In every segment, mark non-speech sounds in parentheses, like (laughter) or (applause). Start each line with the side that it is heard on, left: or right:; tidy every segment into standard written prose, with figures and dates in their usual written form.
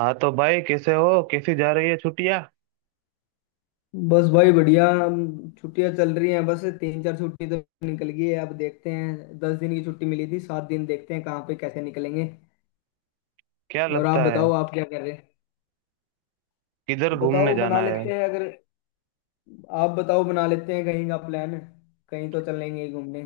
right: हाँ तो भाई, कैसे हो? कैसी जा रही है छुट्टियाँ?
left: बस भाई बढ़िया छुट्टियां चल रही हैं। बस तीन चार छुट्टी तो निकल गई है। अब देखते हैं, 10 दिन की छुट्टी मिली थी, 7 दिन देखते हैं कहाँ पे कैसे निकलेंगे।
right: क्या
left: और आप
right: लगता है?
left: बताओ, आप क्या कर रहे हैं?
right: किधर घूमने
left: बताओ, बना
right: जाना है?
left: लेते हैं अगर। आप बताओ, बना लेते हैं कहीं का प्लान। कहीं तो चलेंगे घूमने।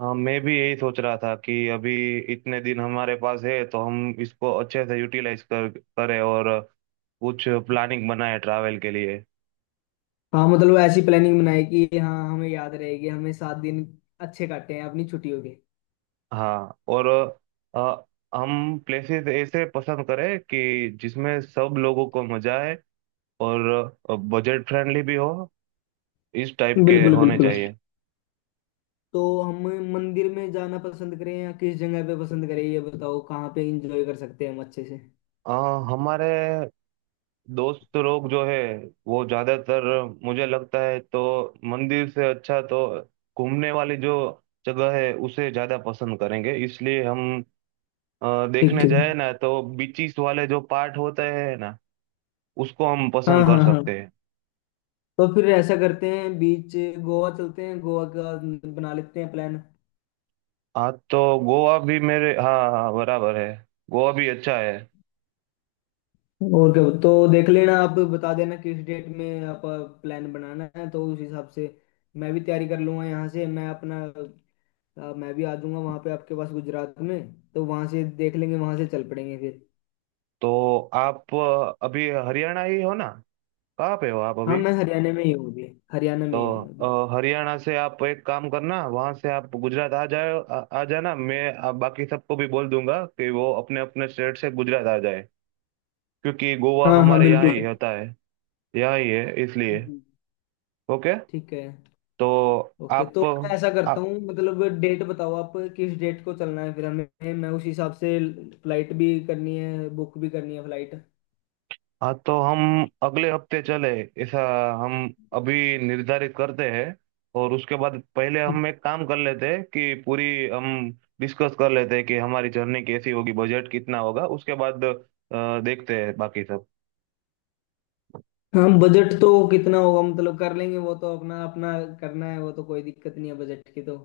right: हाँ, मैं भी यही सोच रहा था कि अभी इतने दिन हमारे पास है तो हम इसको अच्छे से यूटिलाइज कर करें और कुछ प्लानिंग बनाए ट्रैवल के लिए।
left: हाँ मतलब ऐसी प्लानिंग बनाए कि हाँ, हमें याद रहेगी, हमें 7 दिन अच्छे काटे हैं अपनी छुट्टियों के।
right: हाँ। और अ, हम प्लेसेस ऐसे पसंद करें कि जिसमें सब लोगों को मजा आए और बजट फ्रेंडली भी हो। इस टाइप के
left: बिल्कुल
right: होने
left: बिल्कुल।
right: चाहिए।
left: तो हम मंदिर में जाना पसंद करें या किस जगह पे पसंद करें, ये बताओ कहाँ पे एंजॉय कर सकते हैं हम अच्छे से।
right: अ, हमारे दोस्त लोग जो है वो ज्यादातर, मुझे लगता है तो, मंदिर से अच्छा तो घूमने वाली जो जगह है उसे ज्यादा पसंद करेंगे। इसलिए हम
left: ठीक
right: देखने जाए
left: ठीक।
right: ना तो बीचीस वाले जो पार्ट होते हैं ना, उसको हम
left: हाँ
right: पसंद कर
left: हाँ हाँ।
right: सकते हैं।
left: तो फिर ऐसा करते हैं बीच, गोवा चलते हैं, गोवा का बना लेते हैं प्लान।
right: हाँ, तो गोवा भी मेरे, हाँ हाँ, बराबर है। गोवा भी अच्छा है।
left: और क्या, तो देख लेना, आप बता देना किस डेट में आप प्लान बनाना है, तो उस हिसाब से मैं भी तैयारी कर लूंगा यहाँ से मैं अपना। मैं भी आ जाऊंगा वहाँ पे आपके पास गुजरात में, तो वहाँ से देख लेंगे वहाँ से चल पड़ेंगे फिर।
right: तो आप अभी हरियाणा ही हो ना? कहाँ पे हो आप
left: हाँ,
right: अभी?
left: मैं हरियाणा में ही हूँ अभी, हरियाणा
right: तो
left: में ही हूँ अभी।
right: हरियाणा से आप एक काम करना, वहां से आप गुजरात आ जाए। आ जाना। मैं बाकी सबको भी बोल दूंगा कि वो अपने अपने स्टेट से गुजरात आ जाए। क्योंकि गोवा
left: हाँ हाँ
right: हमारे यहाँ ही
left: बिल्कुल।
right: होता है, यहाँ ही है इसलिए।
left: जी।
right: ओके।
left: ठीक है।
right: तो
left: ओके, तो
right: आप
left: मैं ऐसा करता
right: आप।
left: हूँ, मतलब डेट बताओ आप किस डेट को चलना है, फिर हमें मैं उस हिसाब से फ्लाइट भी करनी है, बुक भी करनी है फ्लाइट।
right: हाँ, तो हम अगले हफ्ते चले, ऐसा हम अभी निर्धारित करते हैं। और उसके बाद पहले हम एक काम कर लेते हैं कि पूरी, हम डिस्कस कर लेते हैं कि हमारी जर्नी कैसी होगी, बजट कितना होगा। उसके बाद देखते हैं बाकी सब।
left: हम बजट तो कितना होगा मतलब कर लेंगे, वो तो अपना अपना करना है, वो तो कोई दिक्कत नहीं है बजट की तो।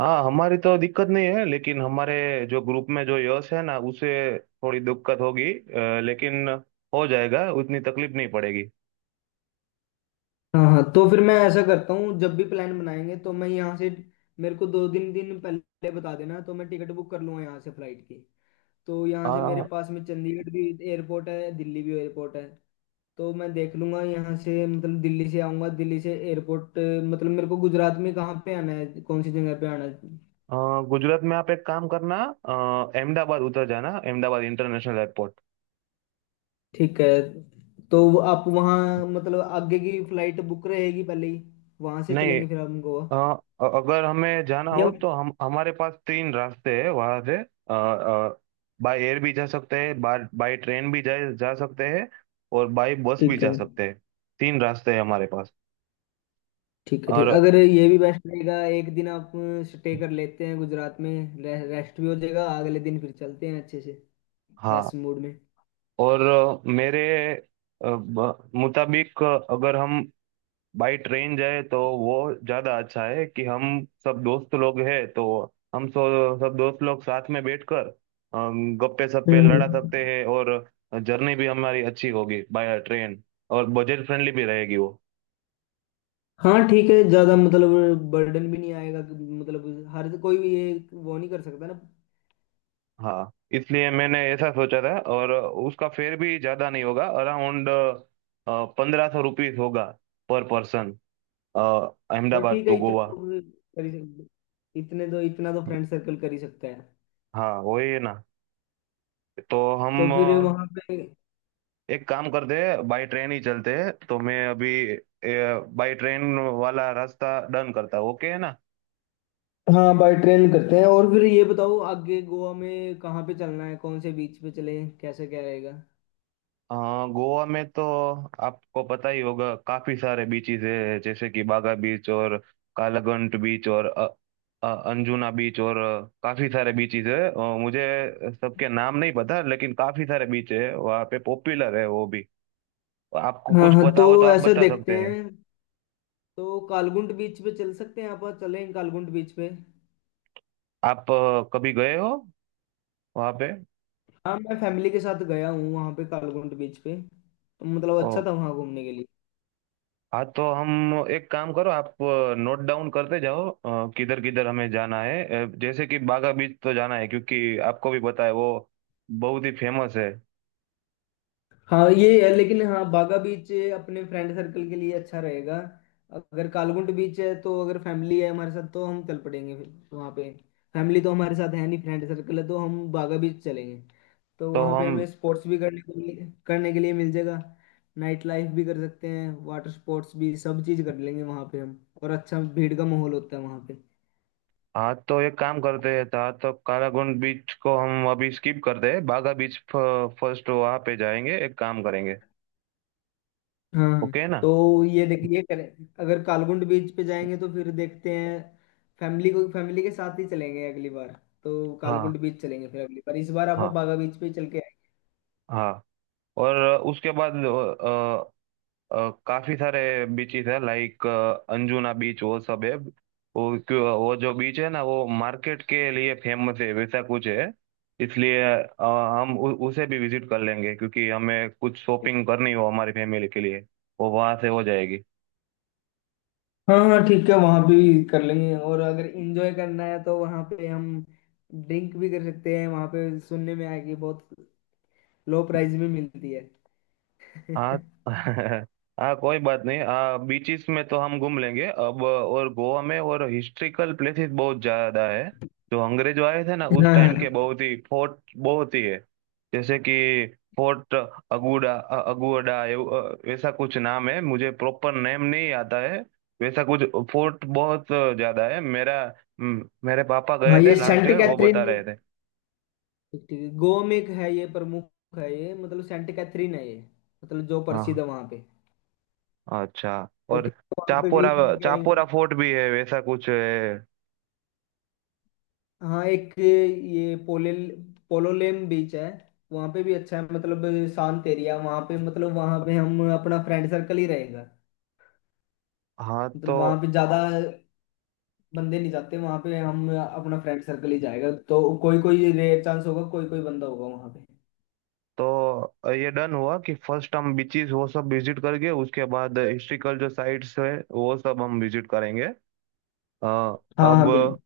right: हाँ, हमारी तो दिक्कत नहीं है। लेकिन हमारे जो ग्रुप में जो यश है ना, उसे थोड़ी दिक्कत होगी, लेकिन हो जाएगा, उतनी तकलीफ नहीं पड़ेगी।
left: हाँ हाँ, तो फिर मैं ऐसा करता हूँ, जब भी प्लान बनाएंगे तो मैं यहाँ से मेरे को दो दिन दिन पहले बता देना, तो मैं टिकट बुक कर लूँगा यहाँ से फ्लाइट की। तो यहाँ से मेरे
right: हाँ।
left: पास में चंडीगढ़ भी एयरपोर्ट है, दिल्ली भी एयरपोर्ट है। तो मैं देख लूंगा यहाँ से, मतलब दिल्ली से आऊंगा, दिल्ली से एयरपोर्ट। मतलब मेरे को गुजरात में कहाँ पे आना है, कौन सी जगह पे आना है?
right: अ, गुजरात में आप एक काम करना। अ, अहमदाबाद उतर जाना, अहमदाबाद इंटरनेशनल एयरपोर्ट।
left: ठीक है। तो वो आप वहाँ मतलब आगे की फ्लाइट बुक रहेगी पहले ही, वहां से
right: नहीं।
left: चलेंगे फिर हम गोवा।
right: अगर हमें जाना
left: या
right: हो तो हम हमारे पास तीन रास्ते हैं वहां से। बाय एयर भी जा सकते हैं, बाय बाय ट्रेन भी जा जा सकते हैं, और बाय बस भी
left: ठीक है।
right: जा सकते हैं। तीन रास्ते हैं हमारे पास।
left: ठीक है, ठीक
right: और
left: अगर ये भी बेस्ट रहेगा, एक दिन आप स्टे कर लेते हैं गुजरात में, रेस्ट भी हो जाएगा, अगले दिन फिर चलते हैं अच्छे से
right: हाँ,
left: फ्रेश मूड में।
right: और मेरे मुताबिक अगर हम बाई ट्रेन जाए तो वो ज्यादा अच्छा है कि हम सब दोस्त लोग हैं, तो हम सब दोस्त लोग साथ में बैठकर गप्पे सप्पे लड़ा सकते
left: हम्म।
right: हैं, और जर्नी भी हमारी अच्छी होगी बाय ट्रेन। और बजट फ्रेंडली भी रहेगी वो।
left: हाँ ठीक है, ज्यादा मतलब बर्डन भी नहीं आएगा कि मतलब हर कोई भी ये वो नहीं कर सकता ना।
right: हाँ। इसलिए मैंने ऐसा सोचा था, और उसका फेयर भी ज्यादा नहीं होगा, अराउंड 1500 रुपीज होगा पर पर्सन।
left: बट
right: अहमदाबाद
left: ठीक है,
right: टू
left: इतना
right: गोवा।
left: तो कर ही सकते, इतने तो इतना तो फ्रेंड सर्कल कर ही सकता है।
right: हाँ, वही है ना? तो
left: तो
right: हम
left: फिर वहां पे।
right: एक काम करते हैं, बाई ट्रेन ही चलते हैं। तो मैं अभी बाई ट्रेन वाला रास्ता डन करता हूँ, ओके है ना?
left: हाँ, बाय ट्रेन करते हैं, और फिर ये बताओ आगे गोवा में कहाँ पे चलना है, कौन से बीच पे चले, कैसे क्या रहेगा?
right: अ, गोवा में तो आपको पता ही होगा, काफी सारे बीचेस है। जैसे कि बागा बीच और कालागंट बीच और अंजुना बीच और काफी सारे बीचेस है। मुझे सबके नाम नहीं पता लेकिन काफी सारे बीच है वहाँ पे, पॉपुलर है वो भी। आपको
left: हाँ
right: कुछ
left: हाँ,
right: पता
left: तो
right: हो तो आप
left: ऐसा
right: बता सकते
left: देखते
right: हैं।
left: हैं, तो कालगुंड बीच पे चल सकते हैं, आप चलें कालगुंड बीच पे।
right: आप कभी गए हो वहाँ पे?
left: हाँ मैं फैमिली के साथ गया हूँ वहाँ पे, कालगुंड बीच पे, तो मतलब अच्छा था वहाँ घूमने के लिए।
right: हाँ। तो हम एक काम करो, आप नोट डाउन करते जाओ किधर किधर हमें जाना है। जैसे कि बागा बीच तो जाना है, क्योंकि आपको भी पता है वो बहुत ही फेमस है।
left: हाँ, ये है, लेकिन हाँ बागा बीच अपने फ्रेंड सर्कल के लिए अच्छा रहेगा। अगर कालगुंड बीच है तो अगर फैमिली है हमारे साथ तो हम चल पड़ेंगे फिर वहाँ पे। फैमिली तो हमारे साथ है नहीं, फ्रेंड सर्कल है, तो हम बागा बीच चलेंगे। तो
right: तो
left: वहाँ पे
right: हम।
left: हमें स्पोर्ट्स भी करने के लिए मिल जाएगा। नाइट लाइफ भी कर सकते हैं, वाटर स्पोर्ट्स भी, सब चीज़ कर लेंगे वहाँ पे हम, और अच्छा भीड़ का माहौल होता है वहाँ पे।
right: हाँ। तो एक काम करते हैं था, तो कालागुंड बीच को हम अभी स्किप करते हैं, बागा बीच फर्स्ट वहाँ पे जाएंगे, एक काम करेंगे।
left: हाँ,
right: ओके ना?
left: तो ये देखिए करें, अगर कालगुंड बीच पे जाएंगे तो फिर देखते हैं, फैमिली को फैमिली के साथ ही चलेंगे अगली बार। तो
right: हाँ
left: कालगुंड बीच चलेंगे फिर अगली बार, इस बार आप
right: हाँ
left: बागा बीच पे ही चल के
right: हाँ। और उसके बाद काफी सारे बीचेस है लाइक अंजुना बीच, वो सब है। वो वो जो बीच है ना, वो मार्केट के लिए फेमस है वैसा कुछ है। इसलिए हम उसे भी विजिट कर लेंगे, क्योंकि हमें कुछ
left: आएंगे।
right: शॉपिंग करनी हो हमारी फैमिली के लिए वो वहां से हो जाएगी।
left: हाँ हाँ ठीक है, वहां पे भी कर लेंगे, और अगर इंजॉय करना है तो वहां पे हम ड्रिंक भी कर सकते हैं, वहां पे सुनने में आया कि बहुत लो प्राइस में मिलती है। (laughs)
right: हाँ।
left: हाँ
right: (laughs) हाँ, कोई बात नहीं। आ बीचेस में तो हम घूम लेंगे अब। और गोवा में और हिस्ट्रिकल प्लेसेस बहुत ज्यादा है, जो अंग्रेज आए थे ना उस टाइम
left: हाँ।
right: के, बहुत ही फोर्ट बहुत ही है। जैसे कि फोर्ट अगुडा, अगुडा वैसा कुछ नाम है, मुझे प्रॉपर नेम नहीं आता है। वैसा कुछ फोर्ट बहुत ज्यादा है। मेरा मेरे पापा गए
left: हाँ, (laughs)
right: थे
left: ये
right: लास्ट
left: सेंट
right: ईयर, वो
left: कैथरीन,
right: बता रहे थे।
left: ठीक ठीक है, गोवा में एक है, ये प्रमुख है, ये मतलब सेंट कैथरीन है ये, मतलब जो प्रसिद्ध
right: हाँ,
left: है वहां पे।
right: अच्छा।
left: तो
right: और
left: ठीक है, वहाँ पे भी
right: चापोरा
left: घूम के
right: चापोरा
left: आएंगे।
right: फोर्ट भी है वैसा कुछ है।
left: हाँ एक ये पोले पोलोलेम बीच है, वहाँ पे भी अच्छा है, मतलब शांत एरिया, वहाँ पे मतलब वहाँ पे हम अपना फ्रेंड सर्कल ही रहेगा।
right: हाँ। तो
left: मतलब वहाँ पे ज्यादा बंदे नहीं जाते, वहाँ पे हम अपना फ्रेंड सर्कल ही जाएगा, तो कोई कोई रेयर चांस होगा, कोई कोई बंदा होगा वहाँ पे।
right: तो ये डन हुआ कि फर्स्ट हम बीचेस वो सब विजिट करके, उसके बाद हिस्ट्रिकल जो साइट्स है वो सब हम विजिट करेंगे। अ,
left: हाँ
right: अब
left: हाँ बिल्कुल।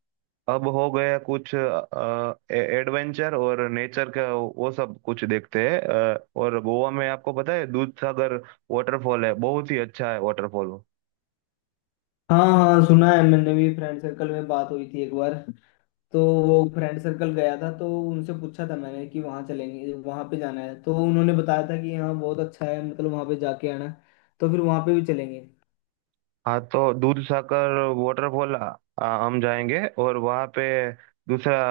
right: अब हो गया, कुछ एडवेंचर और नेचर का वो सब कुछ देखते हैं। और गोवा में आपको पता है दूध सागर वाटरफॉल है, बहुत ही अच्छा है वाटरफॉल वो।
left: हाँ हाँ सुना है, मैंने भी फ्रेंड सर्कल में बात हुई थी एक बार, तो वो फ्रेंड सर्कल गया था तो उनसे पूछा था मैंने कि वहाँ चलेंगे वहाँ पे जाना है, तो उन्होंने बताया था कि हाँ बहुत अच्छा है, मतलब वहाँ पे जाके आना। तो फिर वहाँ पे भी चलेंगे।
right: हाँ। तो दूध सागर वाटरफॉल हम जाएंगे। और वहाँ पे दूसरा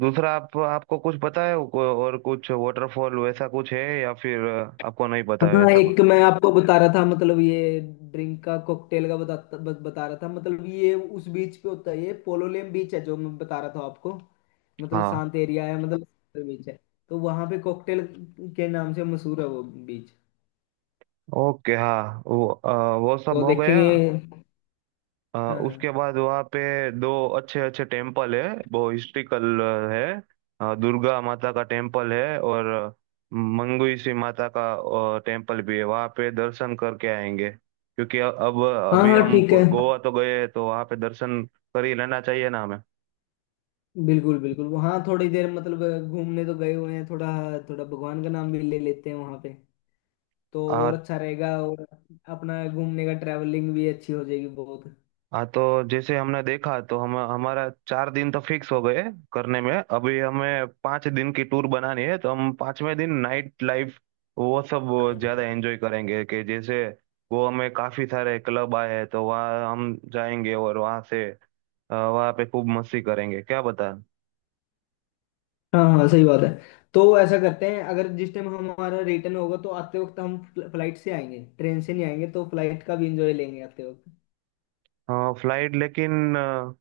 right: दूसरा आप आपको कुछ पता है, और कुछ वाटरफॉल वैसा कुछ है, या फिर आपको नहीं पता है
left: हाँ
right: वैसा कुछ?
left: एक मैं आपको बता रहा था मतलब ये ड्रिंक का कॉकटेल का बता रहा था, मतलब ये उस बीच पे होता है, ये पोलोलेम बीच है जो मैं बता रहा था आपको। मतलब
right: हाँ,
left: शांत एरिया है, मतलब बीच है। तो वहाँ पे कॉकटेल के नाम से मशहूर है वो बीच,
right: ओके। हाँ, वो वो
left: तो
right: सब हो
left: देखेंगे।
right: गया।
left: हाँ हाँ।
right: उसके बाद वहाँ पे दो अच्छे अच्छे टेम्पल है, वो हिस्ट्रिकल है। दुर्गा माता का टेम्पल है और मंगुइसी माता का टेम्पल भी है, वहाँ पे दर्शन करके आएंगे। क्योंकि अब
left: हाँ
right: अभी
left: हाँ
right: हम
left: ठीक है।
right: गोवा तो गए तो वहाँ पे दर्शन कर ही लेना चाहिए ना हमें।
left: बिल्कुल बिल्कुल, वहाँ थोड़ी देर मतलब घूमने तो गए हुए हैं, थोड़ा थोड़ा भगवान का नाम भी ले लेते हैं वहाँ पे, तो और अच्छा रहेगा, और अपना घूमने का ट्रैवलिंग भी अच्छी हो जाएगी बहुत।
right: हाँ। तो जैसे हमने देखा तो हम हमारा 4 दिन तो फिक्स हो गए करने में। अभी हमें 5 दिन की टूर बनानी है, तो हम 5वें दिन नाइट लाइफ वो सब ज्यादा एंजॉय करेंगे। कि जैसे वो, हमें काफी सारे क्लब आए हैं, तो वहाँ हम जाएंगे और वहाँ से वहाँ पे खूब मस्ती करेंगे क्या बता।
left: हाँ हाँ सही बात है। तो ऐसा करते हैं, अगर जिस टाइम हमारा रिटर्न होगा तो आते वक्त हम फ्लाइट से आएंगे, ट्रेन से नहीं आएंगे, तो फ्लाइट का भी इंजॉय लेंगे आते वक्त।
right: फ्लाइट लेकिन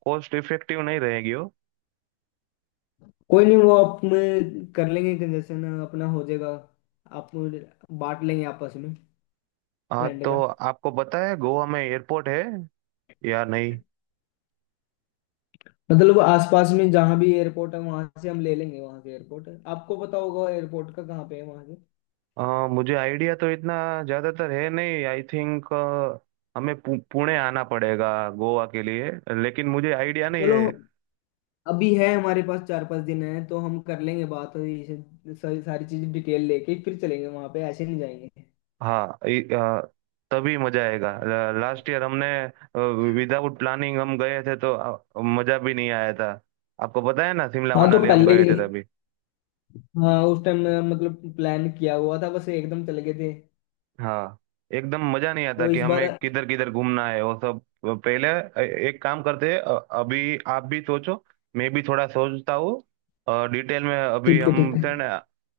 right: कॉस्ट इफेक्टिव नहीं रहेगी वो।
left: कोई नहीं, वो आप में कर लेंगे कंजेशन, अपना हो जाएगा, आप बांट लेंगे आपस में
right: हाँ।
left: फ्रेंड
right: तो
left: का।
right: आपको पता है गोवा में एयरपोर्ट है या नहीं?
left: मतलब आसपास में जहाँ भी एयरपोर्ट है वहां से हम ले लेंगे, वहां से एयरपोर्ट है, आपको पता होगा एयरपोर्ट का कहाँ पे है वहां से।
right: अ, मुझे आइडिया तो इतना ज्यादातर है नहीं, आई थिंक हमें पुणे आना पड़ेगा गोवा के लिए, लेकिन मुझे आइडिया नहीं
left: चलो,
right: है।
left: अभी है हमारे पास 4 5 दिन है, तो हम कर लेंगे बात और ये सारी सारी चीज डिटेल लेके फिर चलेंगे वहां पे, ऐसे नहीं जाएंगे।
right: हाँ। तभी मजा आएगा। लास्ट ईयर हमने विदाउट प्लानिंग हम गए थे तो मजा भी नहीं आया था। आपको पता है ना, शिमला
left: हाँ तो
right: मनाली हम
left: पहले
right: गए
left: ही,
right: थे तभी।
left: हाँ उस टाइम मतलब प्लान किया हुआ था, बस एकदम चले गए थे।
right: हाँ, एकदम मजा नहीं आता
left: तो
right: कि
left: इस बार
right: हमें किधर किधर घूमना है वो सब। पहले एक काम करते हैं, अभी आप भी सोचो, मैं भी थोड़ा सोचता हूँ। और डिटेल में अभी
left: ठीक है ठीक
right: हम
left: है।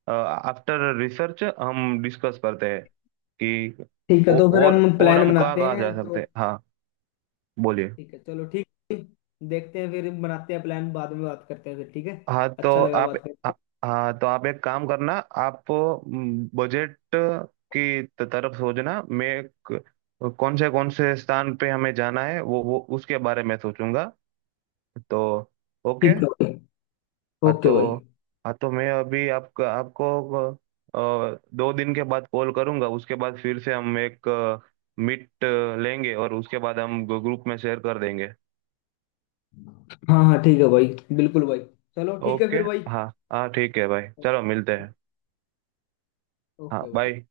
right: आफ्टर रिसर्च हम डिस्कस करते हैं कि
left: ठीक है
right: औ-
left: तो फिर
right: और
left: हम
right: और
left: प्लान
right: हम कहाँ
left: बनाते
right: कहाँ जा
left: हैं
right: सकते
left: तो।
right: हैं। हाँ, बोलिए।
left: ठीक है, चलो ठीक है, देखते हैं फिर बनाते हैं प्लान, बाद में बात करते हैं फिर, ठीक है।
right: हाँ, तो
left: अच्छा लगा
right: आप
left: बात
right: आ-
left: करके।
right: हाँ तो आप एक काम करना। आप बजट की तरफ सोचना। मैं क- कौन से स्थान पे हमें जाना है वो उसके बारे में सोचूंगा तो। ओके।
left: ठीक है भाई।
right: हाँ
left: ओके
right: तो
left: भाई।
right: हाँ तो मैं अभी आपको आपको 2 दिन के बाद कॉल करूंगा। उसके बाद फिर से हम एक मीट लेंगे, और उसके बाद हम ग्रुप में शेयर कर देंगे।
left: हाँ हाँ ठीक है भाई, बिल्कुल भाई, चलो ठीक है
right: ओके।
left: फिर भाई।
right: हाँ। हाँ, ठीक है भाई, चलो मिलते हैं। हाँ,
left: ओके भाई।
right: बाय।